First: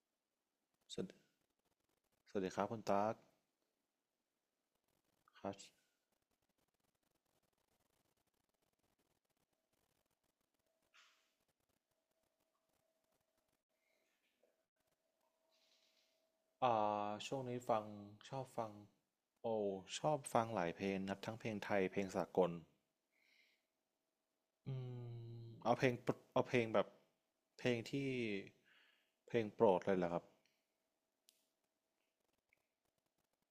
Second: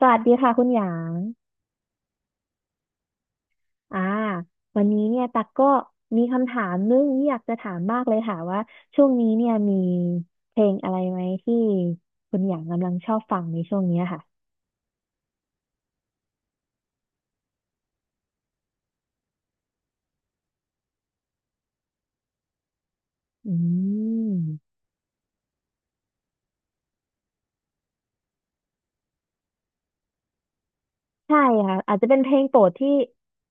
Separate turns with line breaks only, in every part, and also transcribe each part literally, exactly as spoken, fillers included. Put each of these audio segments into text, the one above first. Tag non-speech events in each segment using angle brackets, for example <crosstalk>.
สวัสดีค่ะคุณหยา
สวัส
ง
สวัสดีครับคุณตั๊ก
อ่าวันนี้เนี่ยตั
ค
ก
รับ
ก็มีคำถามนึงที่อยากจะถามมากเลยค่ะว่าช่วงนี้เนี่ยมีเพลงอะไรไหมที่คุณหยางกำลังชอบฟังในช่วงเนี้ยค่ะ
อ่าช่วงนี้ฟังชอบฟังโอชอบฟังหลายเพลงนะครับทั้งเพลงไทยเพลงสากล
อืม
อืมเอาเพลงปรเอาเพลงแบบเพลงที่เพลงโปรดเลยเหรอครับ
ใช่ค่ะอาจจะเป็นเพลงโปรดที่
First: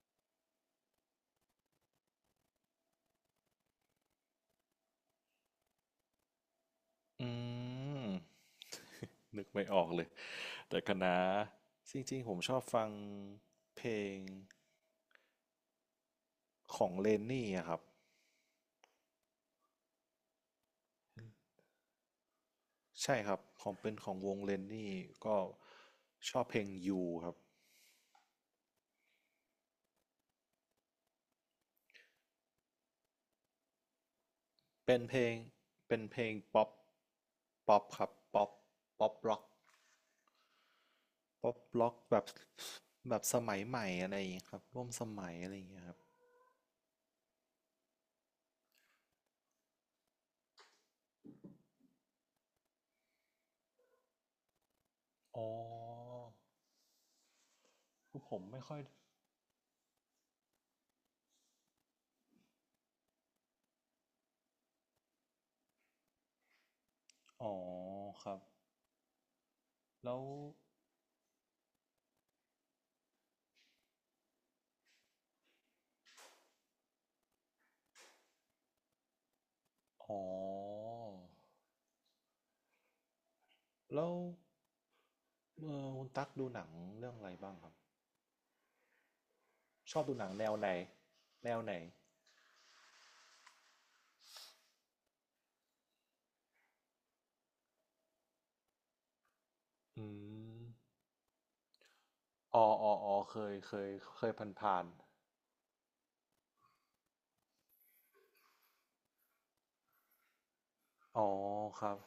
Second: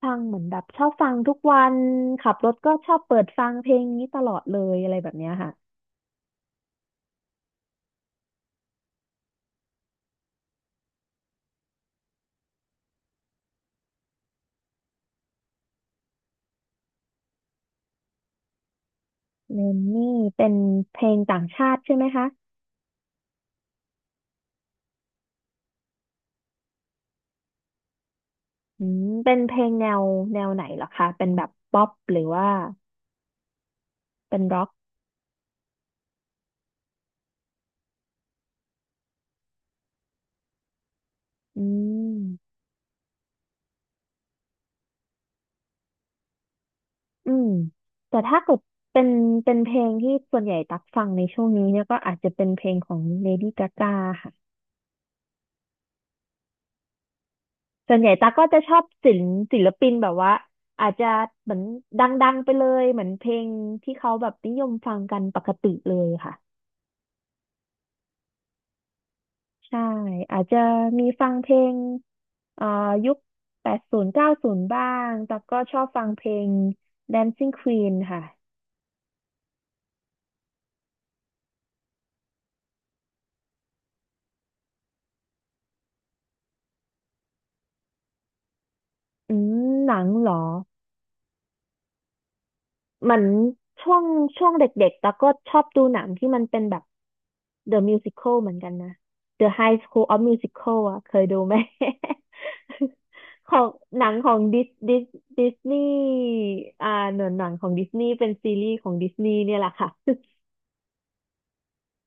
ฟังเหมือนแบบชอบฟังทุกวันขับรถก็ชอบเปิดฟังเพลงนี้ตลอดเลยอะไรแบบเนี้ยค่ะ
อืมนึกไม่ออกเลยแต่คณะจริงๆผมชอบฟังเพลงของเลนนี่อะครับ
เลนนี่เป็นเพลงต่างชาติใช่ไหมคะ
ใช่ครับของเป็นของวงเลนนี่ก็ชอบเพลงยูครับ
อืมเป็นเพลงแนวแนวไหนเหรอคะเป็นแบบป๊อปหรือว่าเป็นร็อก
เป็นเพลงเป็นเพลงป๊อปป๊อปครับป๊อปป๊อปร็อกป๊อป
อื
ร็อกแบบ
ม
แบบสมัยใหม่อะไรอย่างเงี้ยครับร่วมสมัยอะไรอย่างเงี้ยครับ
อืม แต่ถ้าเกิดเป็นเป็นเพลงที่ส่วนใหญ่ตักฟังในช่วงนี้เนี่ยก็อาจจะเป็นเพลงของ Lady Gaga ค่ะ
อ๋อ
ส่วนใหญ่
คือ
ตั
ผ
ก
ม
ก็จะ
ไม่
ช
ค่
อ
อย
บศิลปศิลปินแบบว่าอาจจะเหมือนดังๆไปเลยเหมือนเพลงที่เขาแบบนิยมฟังกันปกติเลยค่ะ
อ๋อครับ
ใช่
แล้ว
อาจจะมีฟังเพลงเอ่อยุคแปดศูนย์เก้าศูนย์บ้างแต่ก็ชอบฟังเพลง Dancing Queen ค่ะ
อ๋อแล้วเออคุณตั๊กดูหนังเรื่องอะไรบ้างครับ
อืม ห
ช
นั
อบ
ง
ดูห
เห
นั
ร
ง
อ
แนวไหนแนวไหน
เหมือนช่วงช่วงเด็กๆแล้วก็ชอบดูหนังที่มันเป็นแบบ The Musical เหมือนกันนะ The High
อื
School of
ม
Musical อ่ะเคยดูไหม
อ๋ออ๋ออ๋อเค
<laughs> ข
ย
อง
เคย
หนัง
เค
ข
ย
อง
ผ่าน
ดิส
ผ่าน
ดิสดิสนีย์อ่าหนังหนังของดิสนีย์เป็นซีรีส์ของดิสนีย์เนี่ยแหละค่ะ <laughs>
อ๋อครับ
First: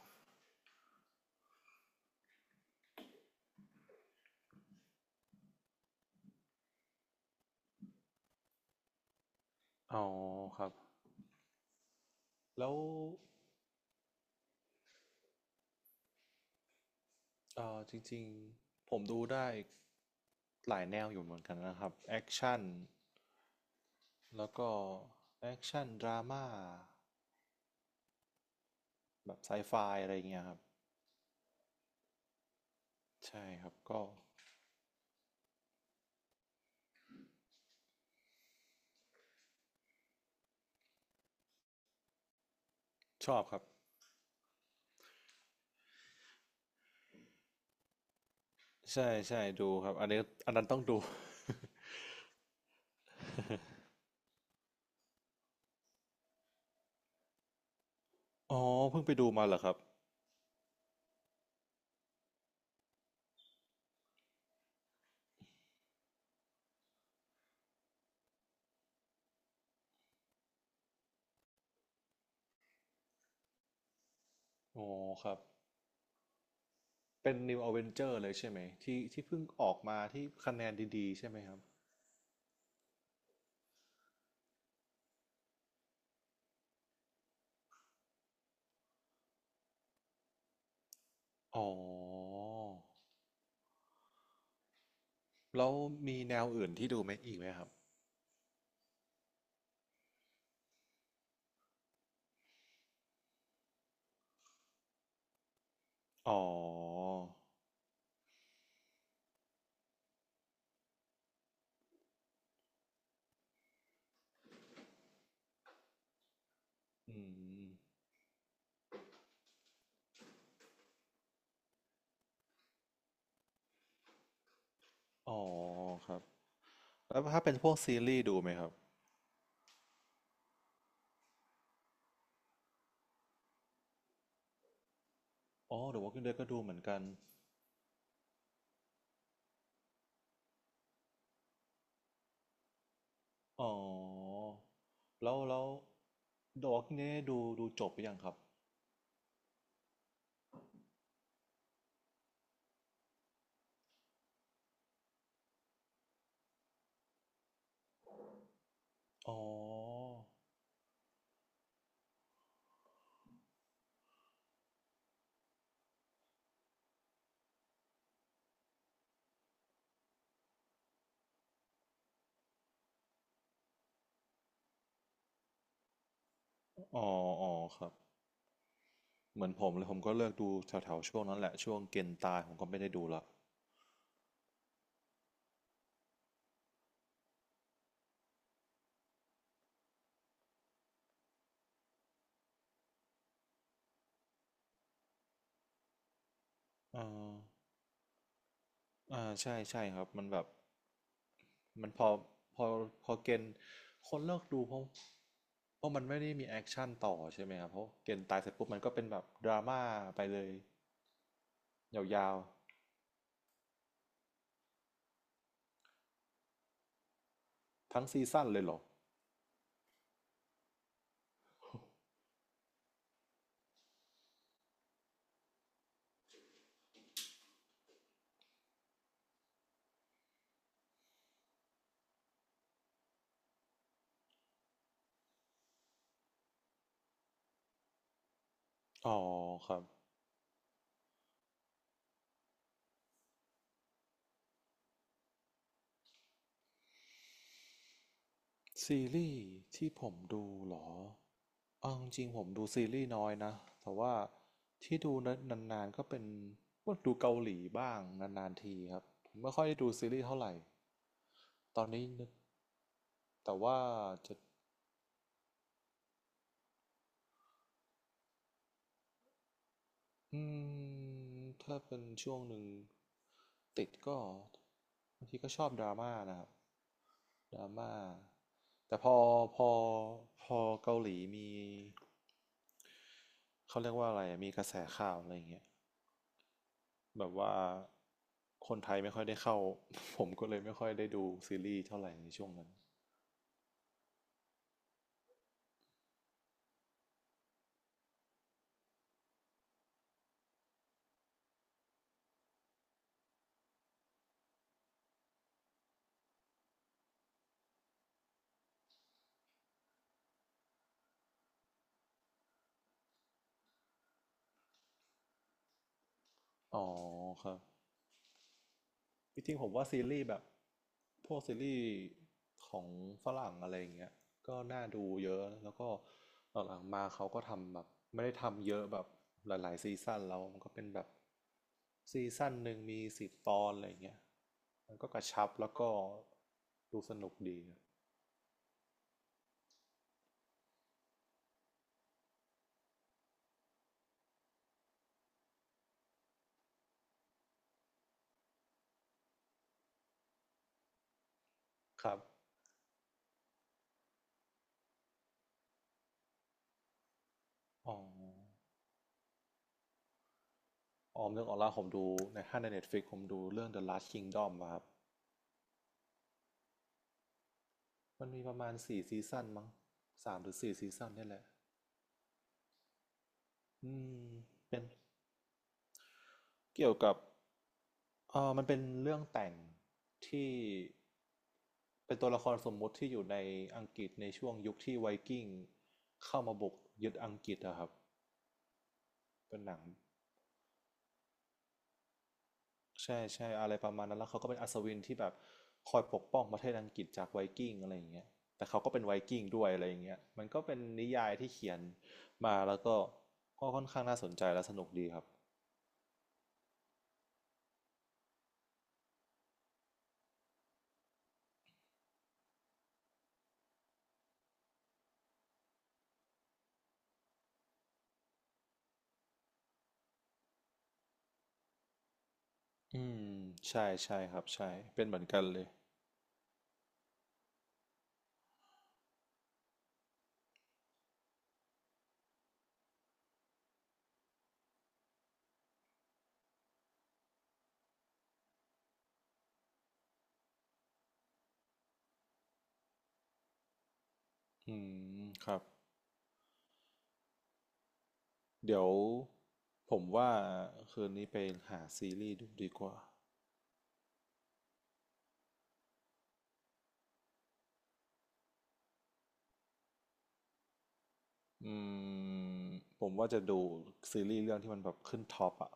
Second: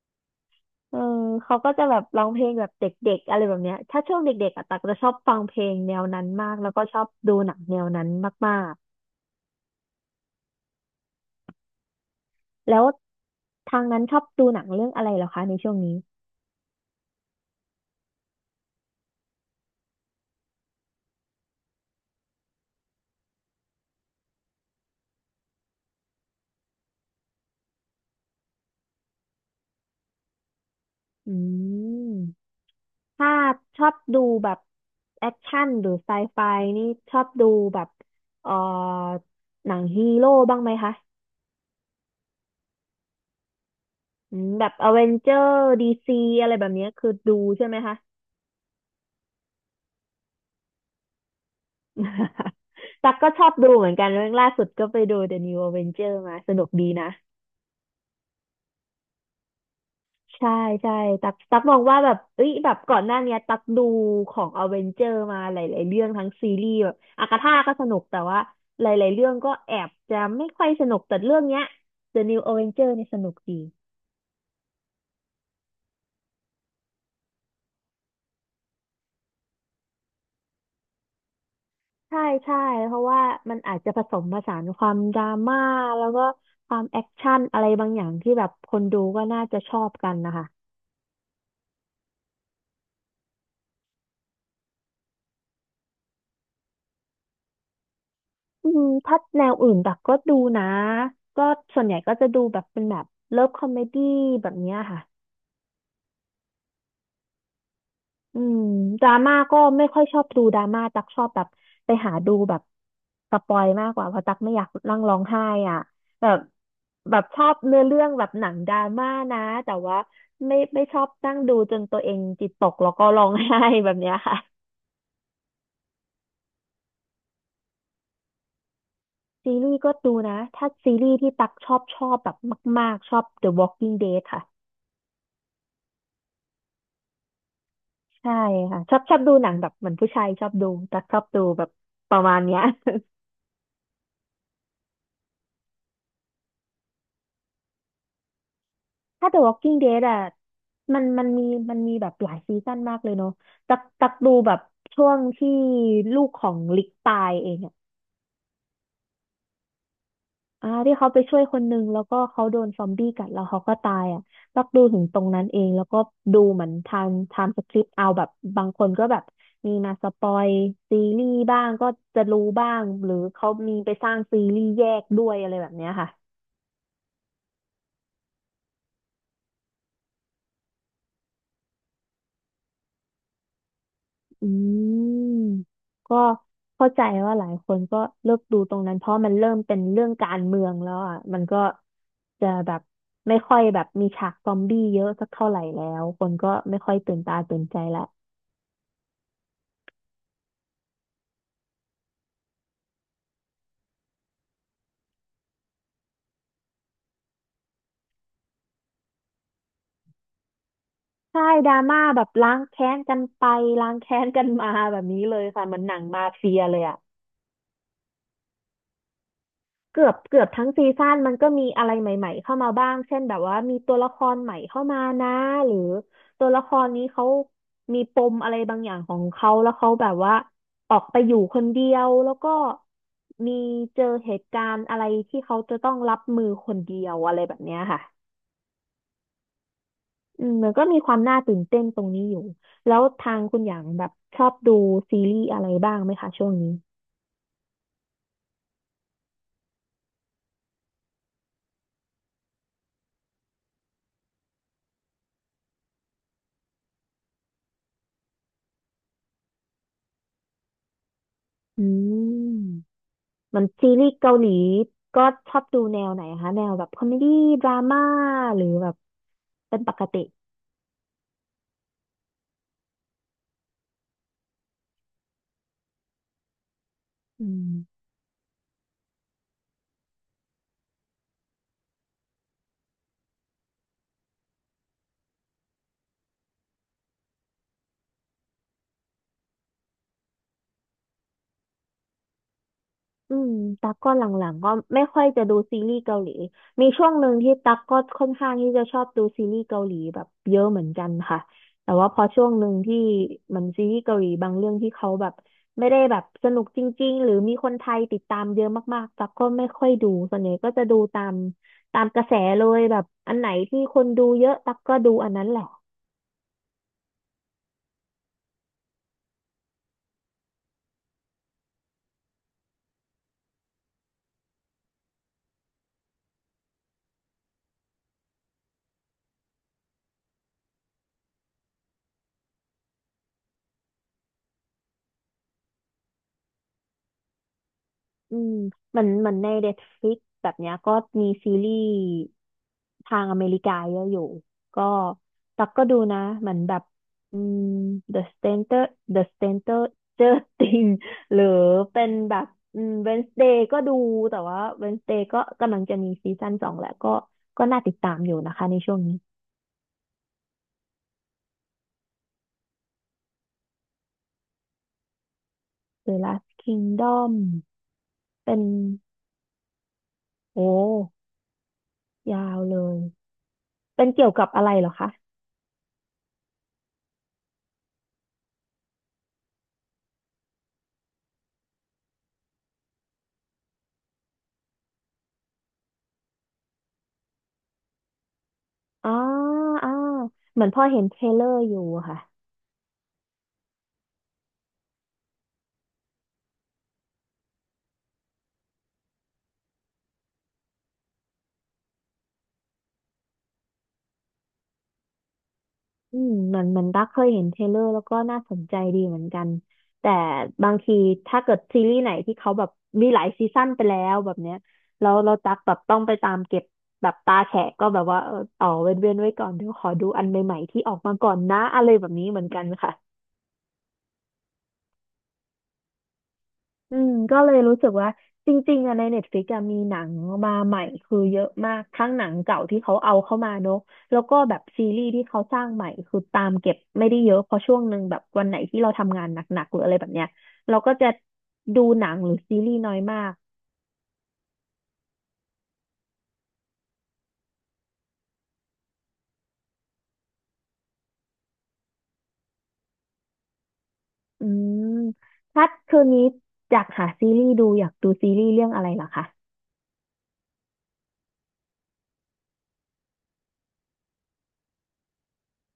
เออเขาก็จะแบบร้องเพลงแบบเด็กๆอะไรแบบเนี้ยถ้าช่วงเด็กๆอะตักจะชอบฟังเพลงแนวนั้นมากแล้วก็ชอบดูหนังแนวนั้นมาก
อ๋อครับ
ๆ
แล้ว
แล้วทางนั้นชอบดูหนังเรื่องอะไรเหรอคะในช่วงนี้
เอ่อจริงๆผมดูได้หลายแนวอยู่เหมือนกันนะครับแอคชั่นแล้วก็แอคชั่นดราม่าแบบไซไฟอะไรเงี้ยครับ
อืมถ้า
ใช่ครับ
ชอบ
ก็
ดูแบบแอคชั่นหรือไซไฟนี่ชอบดูแบบเอ่อหนังฮีโร่บ้างไหมคะ
ชอบครับ
อืมแบบอเวนเจอร์ดีซีอะไรแบบเนี้ยคือดูใช่ไหมคะ
ใช่ใช่ดูครับอันนี้อันนั้นต้องดู
<laughs> ตักก็ชอบดูเหมือนกันเรื่องล่าสุดก็ไปดู The New Avenger มาสนุกดีนะ
<laughs> อ๋อเพิ่งไปดูมาเหรอครับ
ใช่ใช่ตักตักมองว่าแบบเอ้ยแบบก่อนหน้าเนี้ยตักดูของอเวนเจอร์มาหลายๆเรื่องทั้งซีรีส์แบบอากาธาก็สนุกแต่ว่าหลายๆเรื่องก็แอบจะไม่ค่อยสนุกแต่เรื่องเนี้ย The New Avenger เนี่ยสนุกดี
อ๋อครับเป็น New Avenger เลยใช่ไหมที่ที่เพิ่งออกมาที่คะแนนดีๆใช่ไหมครับ
ใช่ใช่เพราะว่ามันอาจจะผสมผสานความดราม่าแล้วก็ความแอคชั่นอะไรบางอย่างที่แบบคนดูก็น่าจะชอบกันนะคะ
อ๋อแล้วมีแนวอื่นที่ดูไหมอีกไหมครับ
อืมถ้าแนวอื่นตักก็ดูนะก็ส่วนใหญ่ก็จะดูแบบเป็นแบบเลิฟคอมเมดี้แบบเนี้ยค่ะ
อ๋อ
อืมดราม่าก็ไม่ค่อยชอบดูดราม่าตักชอบแบบไปหาดูแบบสปอยมากกว่าเพราะตักไม่อยากนั่งร้องไห้อ่ะแบบแบ
อื
บชอบ
ม
เนื้อเรื่องแบบหนังดราม่านะแต่ว่าไม่ไม่ชอบนั่งดูจนตัวเองจิตตกแล้วก็ร้องไห้แบบเนี้ยค่ะ
อ๋อครับ แล้วถ้าเป็นพวกซีรีส์ดูไหมครับ
ซีรีส์ก็ดูนะถ้าซีรีส์ที่ตักชอบชอบแบบมากๆชอบ The Walking Dead ค่ะ
อ๋อ The Walking Dead ก็ดูเหมือนกัน
ใช่ค่ะชอบชอบดูหนังแบบเหมือนผู้ชายชอบดูตักชอบดูแบบประมาณเนี้ย
อ๋อ แล้วแล้ว The Walking Dead ดูดูจบไปยังครับ
ถ้า The Walking Dead อ่ะมันมันมีมันมีแบบหลายซีซั่นมากเลยเนาะตักตักดูแบบช่วงที่ลูกของลิกตายเองอ่ะ
อ๋อ
อ่าที่เขาไปช่วยคนนึงแล้วก็เขาโดนซอมบี้กัดแล้วเขาก็ตายอ่ะตักดูถึงตรงนั้นเองแล้วก็ดูเหมือนทางไทำสคริปต์เอาแบบบางคนก็แบบมีมาสปอยซีรีส์บ้างก็จะรู้บ้างหรือเขามีไปสร้างซีรีส์แยกด้วยอะไรแบบเนี้ยค่ะ
อ๋อ อ๋อครับ เหมือนผมเลยผมก็เลิกดูแถวๆช่วงนั้นแหละช่วงเกณฑ์ตายผมก็ไม่ได้ดูละ
อืมก็เข้าใจว่าหลายคนก็เลิกดูตรงนั้นเพราะมันเริ่มเป็นเรื่องการเมืองแล้วอ่ะมันก็จะแบบไม่ค่อยแบบมีฉากซอมบี้เยอะสักเท่าไหร่แล้วคนก็ไม่ค่อย
อ่า
ตื่นตาตื่นใจละ
อ่าใช่ใช่ครับมันแบบมันพอพอพอเกณฑ์คนเลิกดูเพราะเพราะมันไม่ได้มีแอคชั่นต่อใช่ไหมครับเพราะเกณฑ์ตายเสร็จปุ๊บมันก็เป็นแบบดราม่าไปเลย
ใช่ดราม่าแบ
ยา
บ
ว
ล้างแค้นกันไปล้างแค้นกันมาแบบนี้เลยค่ะเหมือนหนังมาเฟียเลยอ่ะ
ๆทั้งซีซั่นเลยเหรอ
เกือบเกือบทั้งซีซั่นมันก็มีอะไรใหม่ๆเข้ามาบ้างเช่นแบบว่ามีตัวละครใหม่เข้ามานะหรือตัวละครนี้เขามีปมอะไรบางอย่างของเขาแล้วเขาแบบว่าออกไปอยู่คนเดียวแล้วก็มีเจอเหตุการณ์อะไรที่เขาจะต้องรับมือคนเดียวอะไรแบบเนี้ยค่ะ
อ๋อครับ
อืมมันก็มีความน่าตื่นเต้นตรงนี้อยู่แล้วทางคุณอย่างแบบชอบดูซีรีส์อะไรบ้างไหมคะช่วงนี้
ซีรีส์ที่ผมดูเหรอเอาจริงๆผมดูซีรีส์น้อยนะแต่ว่าที่ดูนานๆก็เป็นพวกดูเกาหลีบ้างนานๆทีครับผมไม่ค่อยได้ดูซีรีส์เท่าไหร่ต
อื
อนนี้
ม
นึกแต่
เหมัน
ว่า
ซีรีส์เกา
จะ
หลีก็ชอบดูแนวไหนคะแนวแบบคอมเมดี้ดราม่าหรือแบบเป็นปกติ
อืมถ้าเป็นช่วงหนึ่งติดก็บางทีก็ชอบดราม่านะครับ
อื
ดราม่า
ม
แต่พอพอพอเกาหลีมีเขาเรียกว่าอะไรอะมีกระแสข่าวอะไรอย่างเงี้ยแบบว่าคนไทยไม่ค่อยได้เข้า <laughs> ผมก็เลยไม่ค่อยได้ดูซีรีส์เท่าไหร่ในช่วงนั้น
อืมตั๊กก็หลังๆก็ไม่ค่อยจะดูซีรีส์เกาหลีมีช่วงหนึ่งที่ตั๊กก็ค่อนข้างที่จะชอบดูซีรีส์เกาหลีแบบเยอะเหมือนกันค่ะแต่ว่าพอช่วงหนึ่งที่มันซีรีส์เกาหลีบางเรื่องที่เขาแบบไม่ได้แบบสนุกจริงๆหรือมีคนไทยติดตามเยอะมากๆตั๊กก็ไม่ค่อยดูส่วนใหญ่ก็จะดูตามตามกระแสเลยแบบอันไหนที่คนดูเยอะตั๊กก็ดูอันนั้นแหละ
อ๋อครับ จริงๆผมว่าซีรีส์แบบพวกซีรีส์ของฝรั่งอะไรอย่างเงี้ยก็น่าดูเยอะแล้วก็หลังๆมาเขาก็ทำแบบไม่ได้ทำเยอะแบบหลายๆซีซั่นแล้วมันก็เป็นแบบซีซั่นหนึ่งมีสิบตอนอะไรอย่างเงี้ยมันก็กระชับแล้วก็ดูสนุกดี
อืมเหมือนเหมือนใน เอ็น อี ที เอฟ แอล ไอ เอ็กซ์ แบบเนี้ยก็มีซีรีส์ทางอเมริกาเยอะอยู่ก็ตักก็ดูนะเหมือนแบบอืม The Stranger The Stranger Things หรือเป็
ค
น
รับ
แบบอืม Wednesday ก็ดูแต่ว่า Wednesday ก็กำลังจะมีซีซั่นสองแหละก็ก็น่าติ
อ๋
ด
อ
ตามอยู่นะคะในช่วงนี้
ออมเรื่องออนไลน์ผมดูในถ้าใน Netflix ผมดูเรื่อง The Last Kingdom อะครับ
The Last Kingdom
มันมีป
เป็
ระ
น
มาณสี่ซีซั่นมั้งสามหรือ
โอ้
สี่ซีซั่นนี่แหละ
ยาวเลย
อื
เป็นเกี่ย
ม
วกับอะไร
เป็น
เหรอคะ
เกี่ยวกับเออมันเป็นเรื่องแต่งที่เป็นตัวละครสมมุติที่อยู่ในอังกฤษในช่วงยุคที่ไวกิ้งเข้ามาบุกยึดอังกฤษอะครับ
อ๋อ
เป็นหนัง
อ๋อเหมือนพ่อเห็นเทรลเลอร์อยู่อะค่ะ
ใช่ใช่อะไรประมาณนั้นแล้วเขาก็เป็นอัศวินที่แบบคอยปกป้องประเทศอังกฤษจากไวกิ้งอะไรอย่างเงี้ยแต่เขาก็เป็นไวกิ้งด้วยอะไรอย่างเงี้ยมันก็เป็นนิยายที่เขียนมาแล้วก็ก็ค่อนข้างน่าสนใจและสนุกดีครับ
อืมเหมือนเหมือนตักเคยเห็นเทรลเลอร์แล้วก็น่าสนใจดีเหมือนกัน แต่บางทีถ้าเกิดซีรีส์ไหนที่เขาแบบมีหลายซีซั่นไปแล้วแบบเนี้ยแล้วเราตักแบบต้องไปตามเก็บแบบตาแฉะก็แบบว่าเอออ๋อเว้นเว้นไว้ก่อนเดี๋ยวขอดูอันใหม่ๆที่ออกมาก่อนนะอะไรแบบนี้เหมือนกันค่ะ
อืมใช่ใช่ครับใช่เป็นเหมือนกันเลย
อืมก็เลยรู้สึกว่าจริงๆอะในเน็ตฟ i ิกอะมีหนังมาใหม่คือเยอะมากทั้งหนังเก่าที่เขาเอาเข้ามาเนอะแล้วก็แบบซีรีส์ที่เขาสร้างใหม่คือตามเก็บไม่ได้เยอะเพราะช่วงหนึ่งแบบวันไหนที่เราทำงานหนักๆหรืออะไรแบบเนี้ยเราก็จะดูหนังหรือซีรีส์น้อยมาก
อืมครับ เดี๋ยวผมว่าคืนนี้ไปหาซีรีส์ดูดีกว่า
อืมถ้าคืนนี้อยากหาซีรีส์ดูอยากดูซีรีส์เรื่องอะไรเหรอคะ
อืม ผมว่าจะดูซีรีส์เรื่องที่มันแบบขึ้นท็อปอะ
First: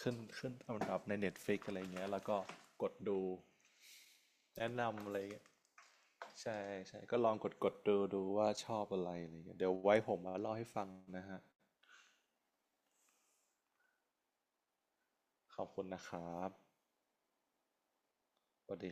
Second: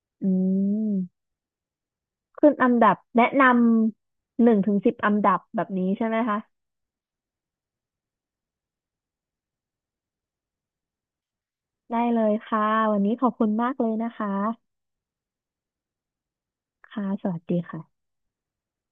ขึ้น
อื
ขึ้นอันดับใน
ม
Netflix อะไรเงี้ยแล้วก็
ขึ้นอัน
ก
ดั
ด
บ
ดู
แนะนำหนึ่ง
แนะ
ถึงสิบ
นำ
อั
อะ
น
ไร
ดับ
เงี้ย
แบบนี้ใช่ไหมคะ
ใช่ใช่ก็ลองกดกดดูดูว่าชอบอะไรอะไรเงี้ยเดี๋ยวไว้ผมมาเล่าให้ฟังนะฮะ
ได้เลยค่ะ วันนี้ขอบคุณมากเลยนะคะ
ขอบคุณนะครับ
ค่ะสวัสดีค่ะ
สวัสดี